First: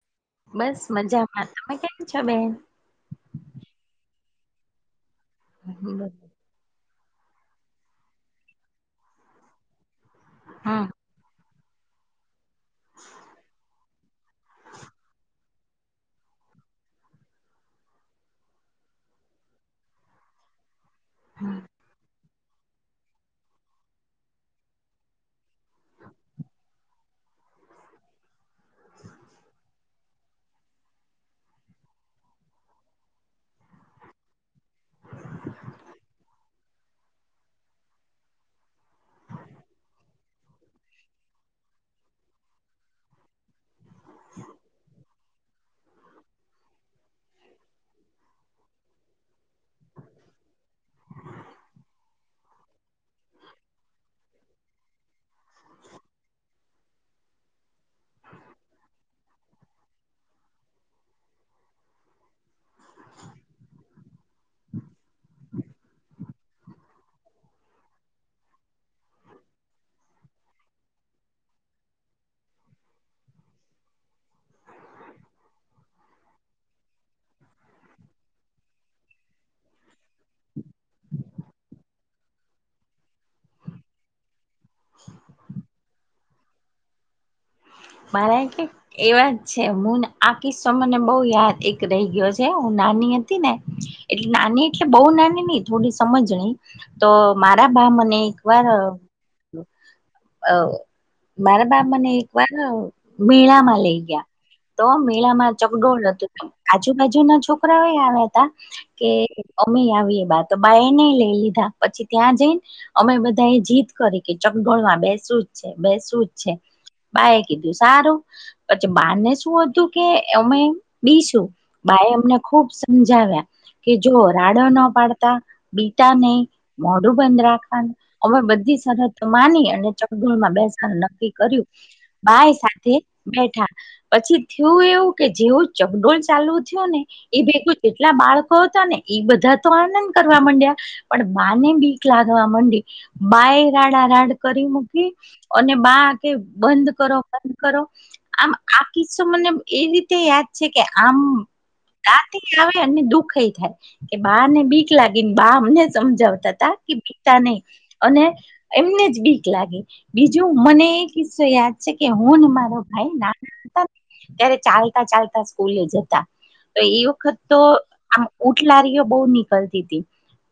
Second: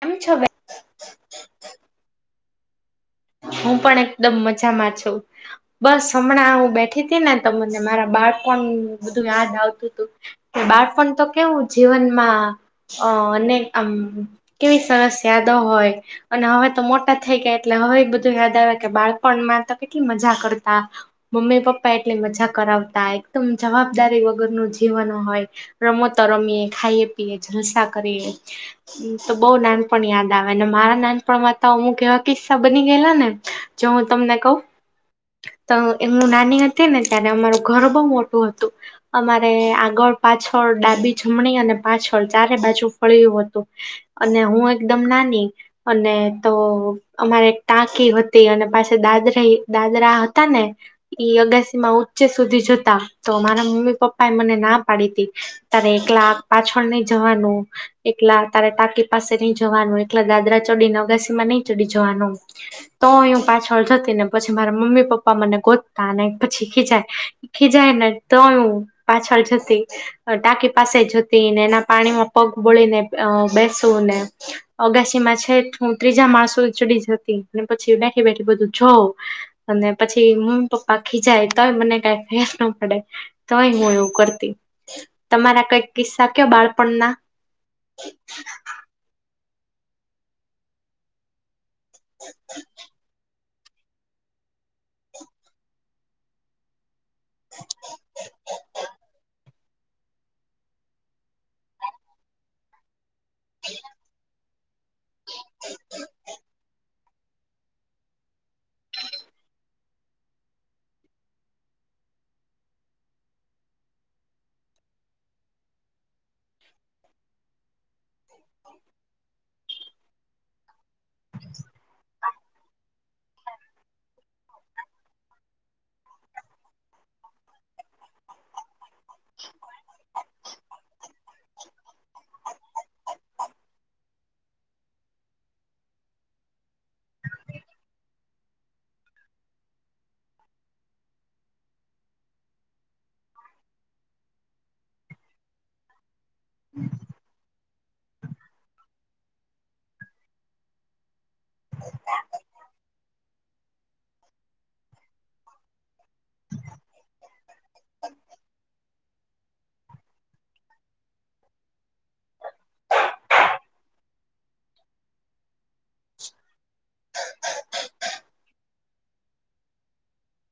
કેમ છો બે બસ મજામાં. તમે કેમ છો બેન? હું પણ એકદમ મજામાં છું. બસ હમણાં હું બે થી તી ને ત મન મારા બાળપણ બધું યાદ આવતું તું, કે હા બાળપણ તો કેવું. જીવનમાં અ અને આમ કેવી સરસ યાદ દો હોય અને હવે તો મોટા થઈ ગયા એટલે હવે. બધું યાદ આવે કે બાળપણમાં તો કેટલી મજા કરતા. મમ્મી પપ્પા એટલી મજા કરાવતા એકદમ જવાબદારી વગરનું જીવન હોય. રમતો રમીએ ખાઈએ પીએ જલસા કરીએ. હમ તો બઉુ નાનપણ યાદ આવે ને મારા નાનપણ માં તો હું કેવા કિસ્સા. બની ગયેલા ને જો હું તમને કહું. તો એ હું નાની હતી ને ત્યારે અમારું ઘર બહ મોટું હતું. અમારે આગળ પાછળ ડાબી જમણી અને પાછળ ચારે બાજુ ફળિયું હતું. અને હું એકદમ નાની અને તો અમારે. ટાંકી હતી અને પાછા દાદરી દાદરા હતા ને. ઈ અગાસી માં ઉચ્ચે સુધી જતા તો મારા મમ્મી પપ્પા એ મને ના પાડી તી. તારે એકલા પાછળ નહીં જવાનું. એકલા તારે ટાકી પાસે નહી જવાનું એકલા દાદરા ચડીને અગાસી માં નહી ચડી જવાનું. તોઇ હું પાછળ જતી ને પછી મારા મમ્મી પપ્પા મને ગોતતા અને પછી ખીજાય. ખીજાય ને તોયું પાછળ જતી. ટાંકી પાસે જતી ને એના પાણીમાં પગ બોળીને બેસું ને. અગાછી માં છેક હું ત્રીજા માળસો ચડી જતી અને પછી બેઠી બેઠી બધું જઉં. અને પછી મમ્મી પપ્પા ખીજાય તોય મને કંઈ ફેર ના પડે. તોય હું એવું કરતી તમારા કઈક કિસ્સા કયો બાળપણ ના. મારા કે એવા જ છે. હું આ કિસ્સો મને બહુ યાદ. રહી ગયો છે હું નાની હતી ને એટલે નાની એટલે બહુ નાની નહ થોડી સમજણી. તો મારા બા મને એક વાર. અ મારા બા મને એક વાર. મેળામાં લઈ ગયા તો મેળામાં ચકડોળ હતી. આજુબાજુ ના છોકરાઓ આવ્યા હતા- કે અમે આવીએ બા તો બાાયને લઈ લીધા પછી ત્યાં જઈને- અમે બધા એ જીત કરી કે ચકડોળવા બેસું જ છે બેસું જ છે. બા એ કીધું સારું પછી બા ને શું હતું કે અમે બીસું બાય અમને ખુબ સમજાવ્યા કે જો રાડો ના પાડતા બીટાને મોઢું બંધ રાખવાનું હવે બધી સરત માની અને ચગગળમાં બેસવા નક્કી કર્યું. બાય સાથે બેઠા- પછી થયું એવું કે જેવું ચકડોલ ચાલુ થયું ને- એ ભેટું જેટલા બાળકો હતા ને એ બધા તો આનંદ કરવા માંડ્યા- પણ બાને બીક લાગવા માંડી બા એ રાડા રાડ કરી મૂકી- અને બા કે બંધ કરો બંધ કરો આમ- કિસ્સો મને એ રીતે યાદ છે. કે આમ રાતે આવે અને દુઃખ એ થાય કે બા ને બીક લાગીને બા અમને સમજાવતા તા કે બીકતા નહી. અને એમને જ બીક લાગી બીજું મને- કિસ્સો યાદ છે. કે હું ને મારો ભાઈ નામ- ત્યારે ચાલતા ચાલતા સ્કૂલે જતા- તો એ વખત તો આમ ઉટલારીઓ બહુ નીકળતી હતી.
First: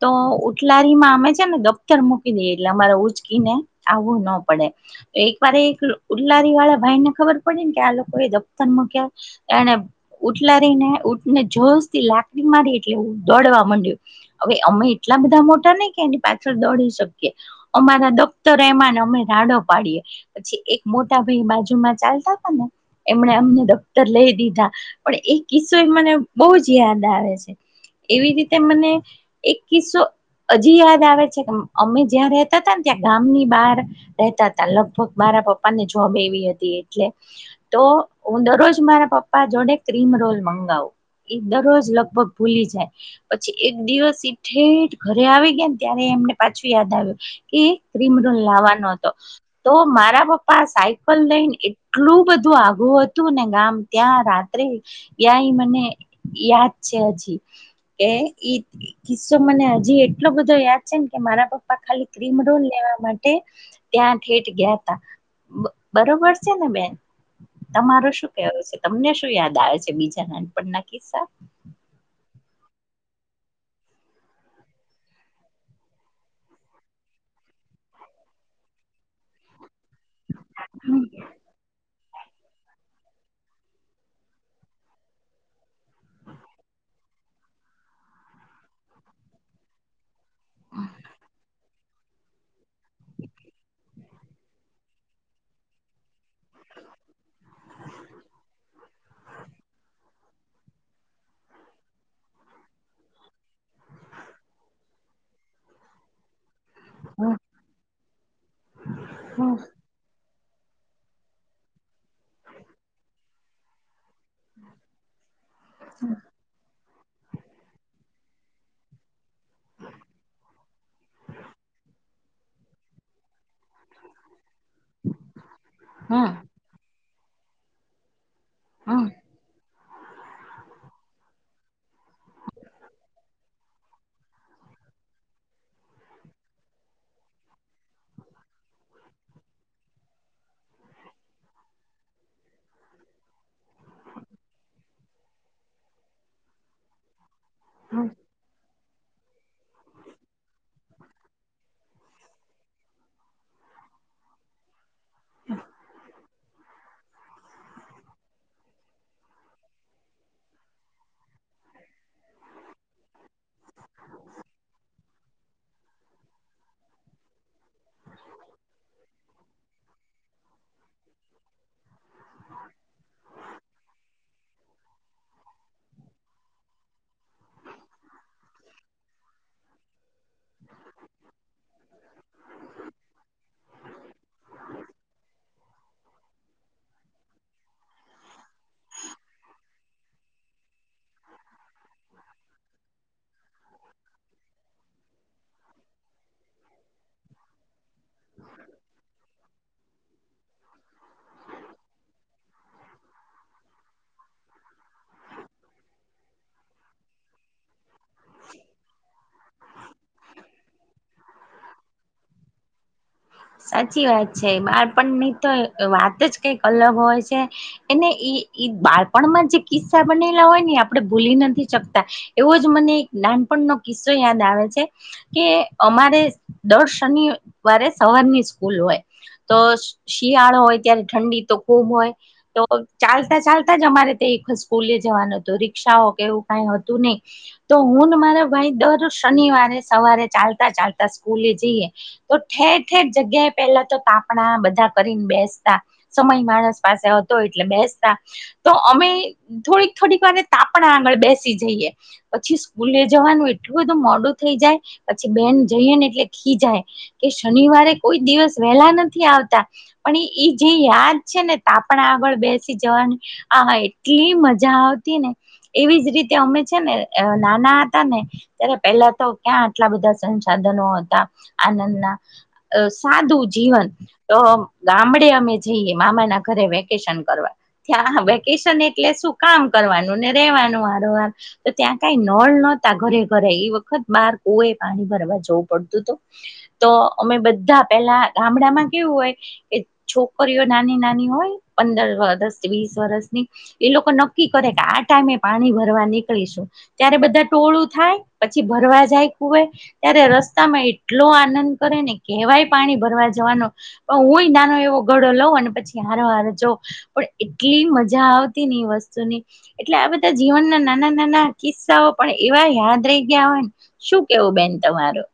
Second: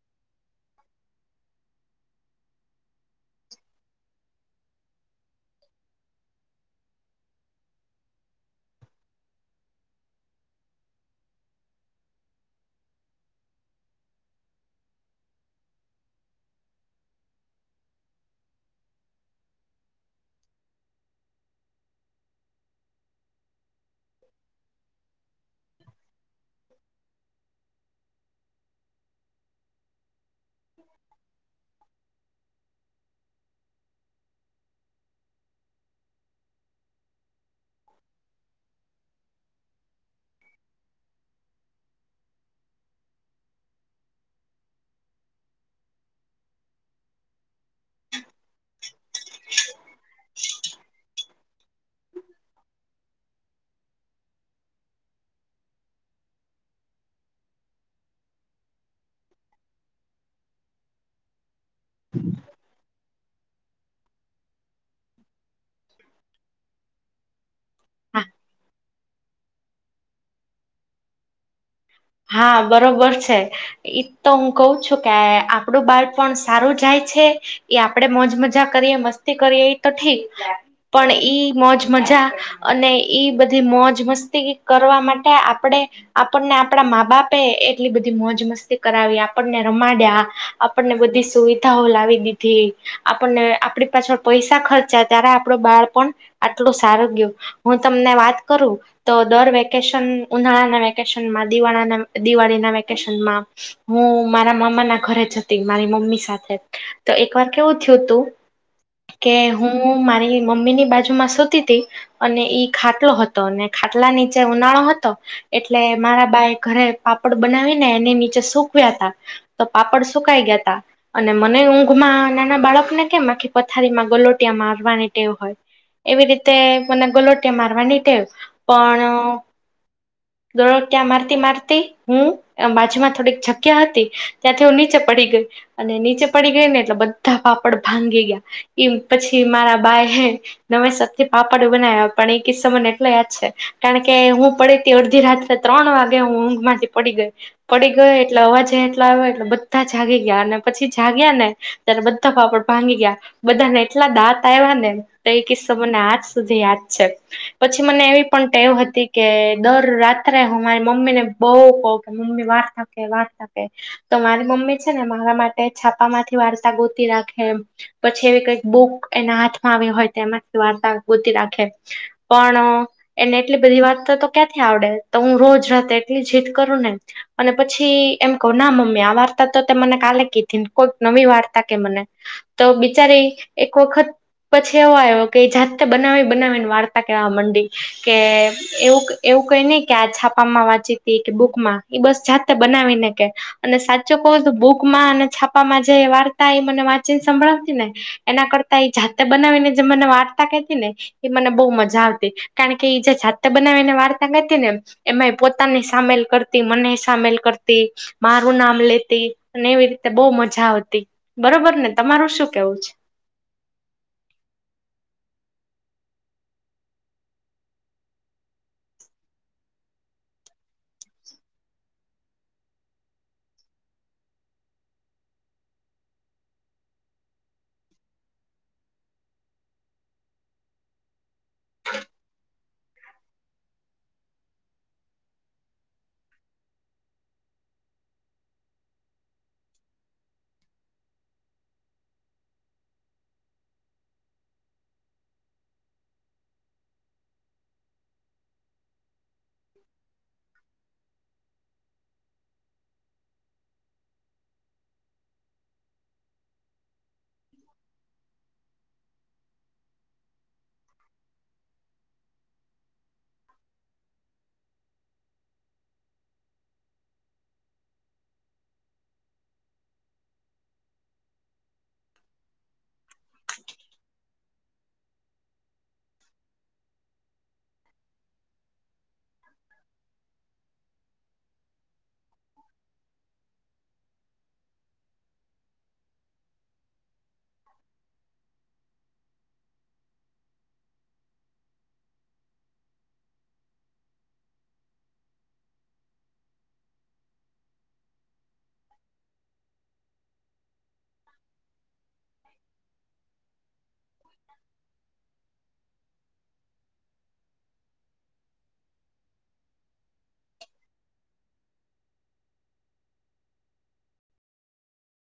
તો ઉટલારીમાં અમે છે. ને દફ્તર મૂકી દઈએ એટલે અમારે ઉચકીને આવવું ન પડે- એક વાર એક ઉલ્લારી વાળા ભાઈને ખબર પડી ને કે આ લોકો એ દફતર મુક્યા- એને ઉટલા રહીનેને જોશ થી લાકડી મારી એટલે દોડવા માંડ્યું- હવે અમે એટલા બધા મોટા ને કે એની પાછળ દોડી શકીએ- અમારા દફત એમાન અમે રાડો પાડીએ- પછી એક મોટા ભાઈ બાજુમાં ચાલતા હતા ને એમને અમને- લઈ દીધા પણ એ કિસ્સો એ મને બહુ જ યાદ આવે છે. એવી રીતે મને એક કિસ્સો હજી યાદ આવે છે કે અમે જ્યાં રતા હતા ને ત્યાં ગામની બહાર રતા હતા લગભગ મારા પપ્પા ને જોબ એવી હતી એટલે તો હું દરરોજ મારા પપ્પા જોડે ક્રીમ રોલ મંગાવું એ દરરોજ લગભગ ભૂલી જાય પછી એક દિવસ ઈઠેઠ ઘરે આવી ગયા ને ત્યારે એમને પાછું યાદ આવ્યું એ કિમ રૂલ લાવવાનો હતો તો મારા પપ્પા સા પણ લઈને એટલું બધું આઘું હતું ને ગામ ત્યાં રાત્રે યાય મને યાદ છે હજી કે ઈ કિસ્સો મને હજી એટલો બધો યાદ છે ને કે મારા પપ્પા ખાલી ક્રીમ રોલ લેવા માટે ત્યાં ે ગે બરોબર છે ને બેન તમારો શું કેવ છે તમને શું યાદ આવે છે બીજા નાનપણના કિસ્સા હા બરોબર છે એ તો હું કઉ છું કે આપડું બાળ પણ સારું જાય છે એ આપડે મોજ મજા કરીએ મસ્તી કરીએ તો ઠીક હમ પણ ઈ મોજ મજા અને ઈ બધી મોજ મસ્તી કરવા માટે આપણેે આપણને આપણા મા બાપે એટલી બધી મોજ મસ્તી કરાવી આપણને રમાડ્યા આપણને બધી સુવિધાઓ લાવી દીધી આપણને આપડી પાછળ પૈસા ખર્ચા ત્યારે આપડો બાળપ આટલો સારો ગયો હું તમને વાત કરું તો દર વેકેશન ઉનાળાના વેકેશન દિવા દિવાળી ના વેકેશનમાં હું મારા મામા ના ઘરે જ હતી મારી મમ્મી સાથે તો એક હમ વાર કેવું થયું તું કે હમ હું હું મારી મમ્મી ની બાજુ માં સુતી હતી અને ઈ ખાટલો હતો ખાટલા નીચે ઉનાળો હતો એટલે મારા ્પા એ ઘરે પાપડ બનાવીને એને નીચે સુક્યા તા તો પાપડ સુકાઈ ગયા તા અને મને ઊંઘમાં નાના બાળકને કેમ આખી પથારીમાં ગલોટિયા મારવાની ટેવ હોય એવી હમ રીતે મને ગોલોટીિયા મારવાની ટેવ હમ પણલો ત્યાં મારતી મારતી હું બાજુમાં થોડીક જગ્યા હતી ત્યાંથી હું નીચે પડી ગય અને નીચે પડી ગઈ ને એટલે બધા પાપડ ભાંગી ગયા એમ પછી મારા બાાય નમે સતથી પાપડું બનાવ્યા પણ એ કિસ્સા મને એટલો યાદ છે કારણ કે હું પડીે ત અડધી રાત્ર ત્રણ વાગે હું ઊંઘ માંથી પડી ગઈ પડી ગયોટ એટલે અવાજ એટલા આવ એટલે બધા જાગી ગયા અને પછી જાગ્યા ને ત્યારે બધા પાપડ ભાંગી ગયા બધાને એટલા દાંત આવ્યા ને તો એ કિસ્સા મને આજ સુધી યાદ છે પછી મને એવી પણ ટેવ હતી કે દર રાત અ હું મારી મમ્મી ને બહુ કવ કે મમ્મી વાર થકે વાત થકે તો મારી મમ્મી છે ને મારા માટે છાપામાંથી વાર્તા ગોતી રાખે એ પછી એવી કઈક બુક એના હાથમાં આવી હોય તો એમાંથી વાર્તા ગોતી રાખે પણ એને એટલી બધી વાત તો ક્યાંથી આવડે તો હું રોજ રાતે એટલી જીદ કરું ને અને પછી એમ કહ ના મમ્મી આ વાર્તા તો મને કાલે કીધી ને કોઈક નવી વાર્તા કે મને તો બિચારી એક વખત પછી એવો આવ્યો કે જાતે બનાવી બનાવીને વાર્તા કેવા આ મંડી કે એવું એવું કઈ નહ કે આ છાપામાં વાંચીતી કે બુકમાં એ બસ જાતે બનાવીને કે અને સાચો કવો તો ભૂકમાં અને છાપામાં જે વાર્તા એ મને વાંચીન સંભળાવતી ને એના કરતા એ જાતે બનાવીને જે મને વાર્ તીને એ મને બહુ મજા આવતી કારણ કે જે છત બનાવીને વાર્તા કરતી નેમ એમાં પોતાની સામેલ કરતી મને સામેલ કરતી મારું નામ લેતી અને એવી રીતે બહ મજા આવતી બરોબર ને તમારું શું કેવું છે સાચી વાત છે બાળપણની તો વાત જ કઈક અલગ હોય છે એને એ બાળપણમાં જે કિસ્સા બનેલા હોય ને આપણે ભૂલી નથી શકતા એવો જ મને એક નાનપણનો કિસ્સો યાદ આવે છે કે અમારે દસ શનિવારે સવારની સ્કૂલ હોય તો શિયાળો હોય ત્યારે ઠંડી તો ખૂબ હોય તો ચાલતા ચાલતા જ અમારે તે સ્કૂલે જવાનું હતું રિકષાઓ કે એવું કઈ હતું નહ તો હું ને મારા ભાઈ દર શનિવારે સવારે ચાલતા ચાલતા સ્કૂલે જઈએ તો ઠેર ઠેર જગ્યાએ પેલા તો કાપણા બધા કરીને બેસતા સમય માણસ પાસે હતો એટલે બેસતા તો અમે થોડીક થોડીક વાર તાપણા આંગળ બેસી જઈએ પછી સ્કૂલ લઈ જવાનું એટલું બધું મોડું થઇ જાય પછી બેન જઈએ ને એટલે ખી જાય કે શનિવારે કોઈ દિવસ વહેલા નથી આવતા પણ એ એ જે યાદ છે ને તપણે આગળ બેસી જવાની હા એટલી મજા આવતી ને એવી જ રીતે અમે છે ને નાના હતા ને ત્યારે પેલા તો ક્યાં આટલા બધા સંસાધનો હતા આનંદના અ સાદું જીવન તો ગામડે અમે જઈએ મામા ના ઘરે વેકેશન કરવા થ્યાા વેકેશન એટલે શું કામ કરવાનું ને રેવાનું વારંવાર તો ત્યાં કઈ નળ નતા ઘરે ઘરે એ વખત બાર કોએ પાણી ભરવા જવું પડતું હતું તો અમે બધા પેલા ગામડામાં કેવું હોય કે છોકરીઓ નાની નાની હોય પંદર વરસ વીસ વરષની એ લોકો નક્કી કરે કે આ ટાઈમે પાણી ભરવા નીકળીશું ત્યારે બધા ટોળું થાય પછી ભરવા જાય ખુવેય ત્યારે રસ્તામાં એટલો આનંદ કરે ને કહેવાય પાણી ભરવા જવાનું પણ હુંય નાનો એવો ગળો લઉં અને પછી હરો હર જો પણ એટલી મજા આવતી ને એ વસ્તુની એટલે આ બધા જીવનના નાના નાના કિસ્સાઓ પણ એવા યાદ રહી ગયા હોય શું કેવું બેન તમારોું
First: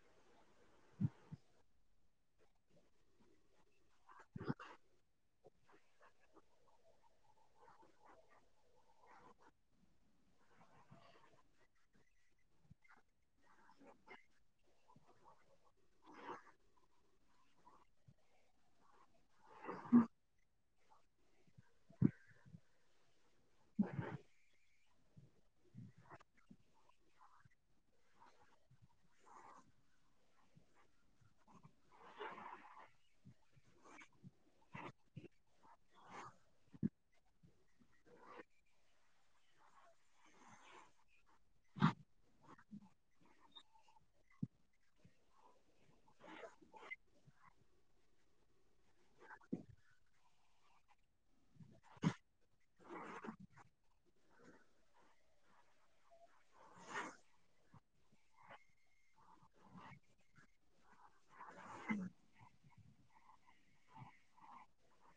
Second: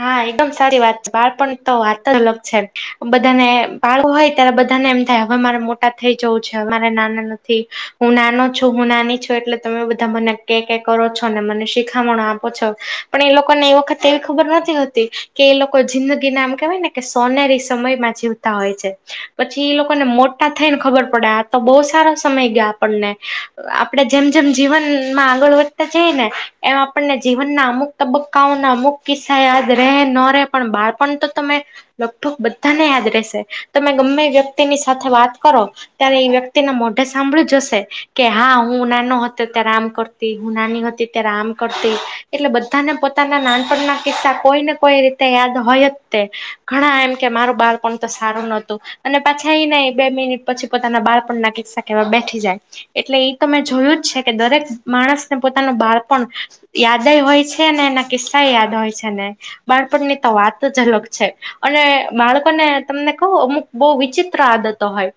હા એકદમ સારી વાત છે બાળપણ તો વાત જ અલગ છે બધાને બાળકો હોય ત્યારે બધાને એમ થાય હવે મારે મોટા થઈ જવું છે અમારે નાના નથી હું નાનો છું હું નાની છું એટલે તમે બધા મને કે ક કરો છો અને મને શીખામણો આપો છો પણ એ લોકોને એ વખત એવી ખબર નથી કે એ લોકો જિંદગી ના આમ કેવાય ને કે સોનેરી સમયમાં જીવતા હોય છે પછી એ લોકોને મોટા થઈ ને ખબર પડે તો બહુ સારા સમય ગયા આપણને આપડણે જેમ જેમ જીવનમાં આગળ વધતા જઈ ને એમ આપણને જીવનના અમુક તબક્કાઓના અમુક કિસ્સા યાજ ર ન રહે પણ બાળપણ તો તમે લગભગ બધાને યાદ રહેશે તમે ગમે વ્યક્તિની સાથે વાત કરો ત્યારે એ વ્યક્તિને મોઢે સાંભળી જ હશે કે હા હું નાનો હતો ત્યારે આમ કર હું નાની હતી ત્યારે આમ કરતી એટલે બધાને પોતાના નાનપણના કિસ્તા કોઈ ને કોઈ રીતે યાદ હોય જ તે ઘણા એમ કે મારું બાળપણ તો સારું નહતું અને પાછી આવી ના બે મિનિટ પછી પોતાના બાળ પણ નાખ કેવા બેઠી જાય એટલે એ તો મેં જોયું જ છે કે દરેક માણસને પોતાનું બાળપણ યાદય હોય છે ને એના કિસ્સા યાદ હોય છે ને બાળપણની તો વાત જ અલગ છે અને બાળકોને તમને કહું અમુક બહુ વિચિત્ર આદતો હોય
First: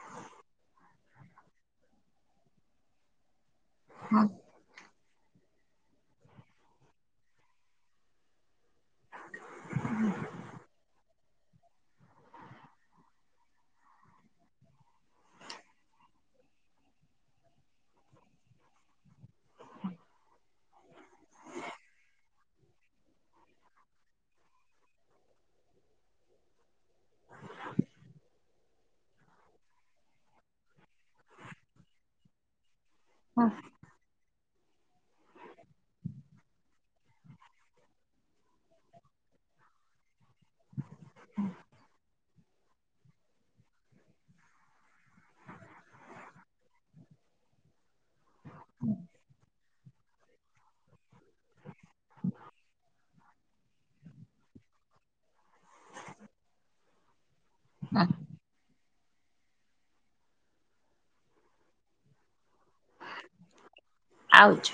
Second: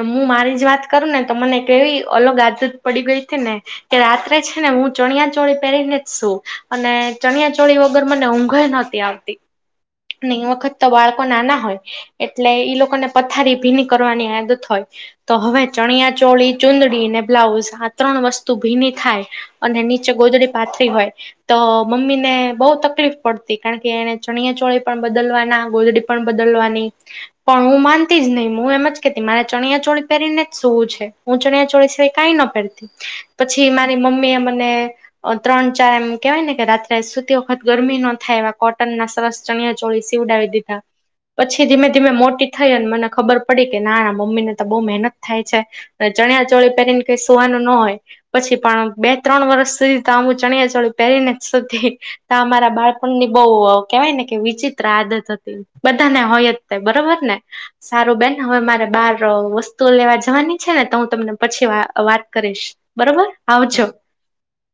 હું મારી જ વાત કરું ને તો મને કેવી અલગ આદત પડી ગઈ હતી ને કે રાત્રે છે ને હું ચણિયા ચોળી પહેરીને જ છું અને ચણિયા ચોળી વર વગર મને ઊંઘ નતી આવતી એ વખત તો બાળકો નાના હોય એટલે ઈ લોકોને પથારી ભીની કરવાની આદત હોય તો હવે ચણિયા ચોળી ચુંદડી ને બ્લાઉઝ આ ત્રણ વસ્તુ ભીની થાય. અને નીચે ગોદડી પાથરી હોય તો મમ્મીને બહુ તકલીફ પડતી કારણ કે એને ચણિયા ચોળી પણ બદલવાના ગોદડી પણ બદલવાની. પણ હું માનતી જ નહી હું એમ જ કેતી મારે ચણિયા ચોળી પહેરીને જ શું છે. હું ચણીયા ચોળી શિવાય કાય ના પેરતી. પછી મારી મમ્મી એ મને અ ત્રણ ચાર એમ કેહેવાય ને કે રાત્રે સુ. તી વખત ગરમી ન થાય એવા કોટન ના સરસ ચણિયા ચોળી સીવડાવી દીધા. પછી ધીમે ધીમે મોટી થઈ અને મને ખબર પડી કે નાના મમ્મી ને તો બહુ મહેનત થાય છે. ચણીયા ચોળી પહેરીને કઈ સુવાનું ના હોય. પછી પણ બે ત્રણ વર્ષ સુધી તો આમુ ચણીયા ચોળી પહેરીને જ સુતી. તા મારા બાળપણ ની બહુ કેવાય ને કે વિચિત્ર આદત હતી. બધાને હોય જ બરોબર ને સારું બેન. હવે મારે બારઅ વસ્તુઓ લેવા જવાની છે ને તો હું તમને પછી વા વાત કરીશ. બરોબર આવજો. આવજો.